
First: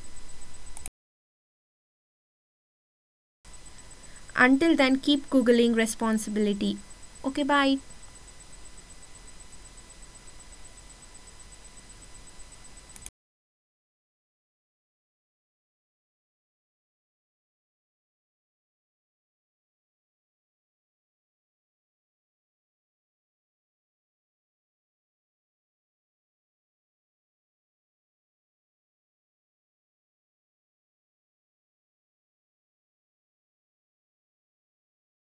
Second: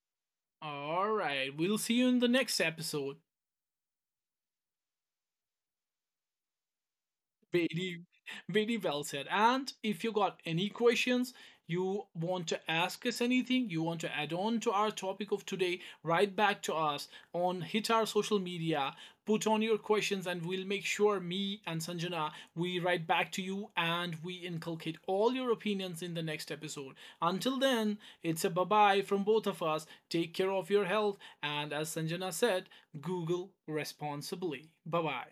Speaker 1: All right, we'll see you in the next episode.
Speaker 2: Until then, keep Googling responsibility. Okay, bye.
Speaker 1: Very, very well said. And if you got any questions, you want to ask us anything, you want to add on to our topic of today, write back to us on hit our social media, put on your questions, and we'll make sure me and Sanjana we write back to you and we inculcate all your opinions in the next episode. Until then, it's a bye bye from both of us. Take care of your health, and as Sanjana said, Google responsibly. Bye bye.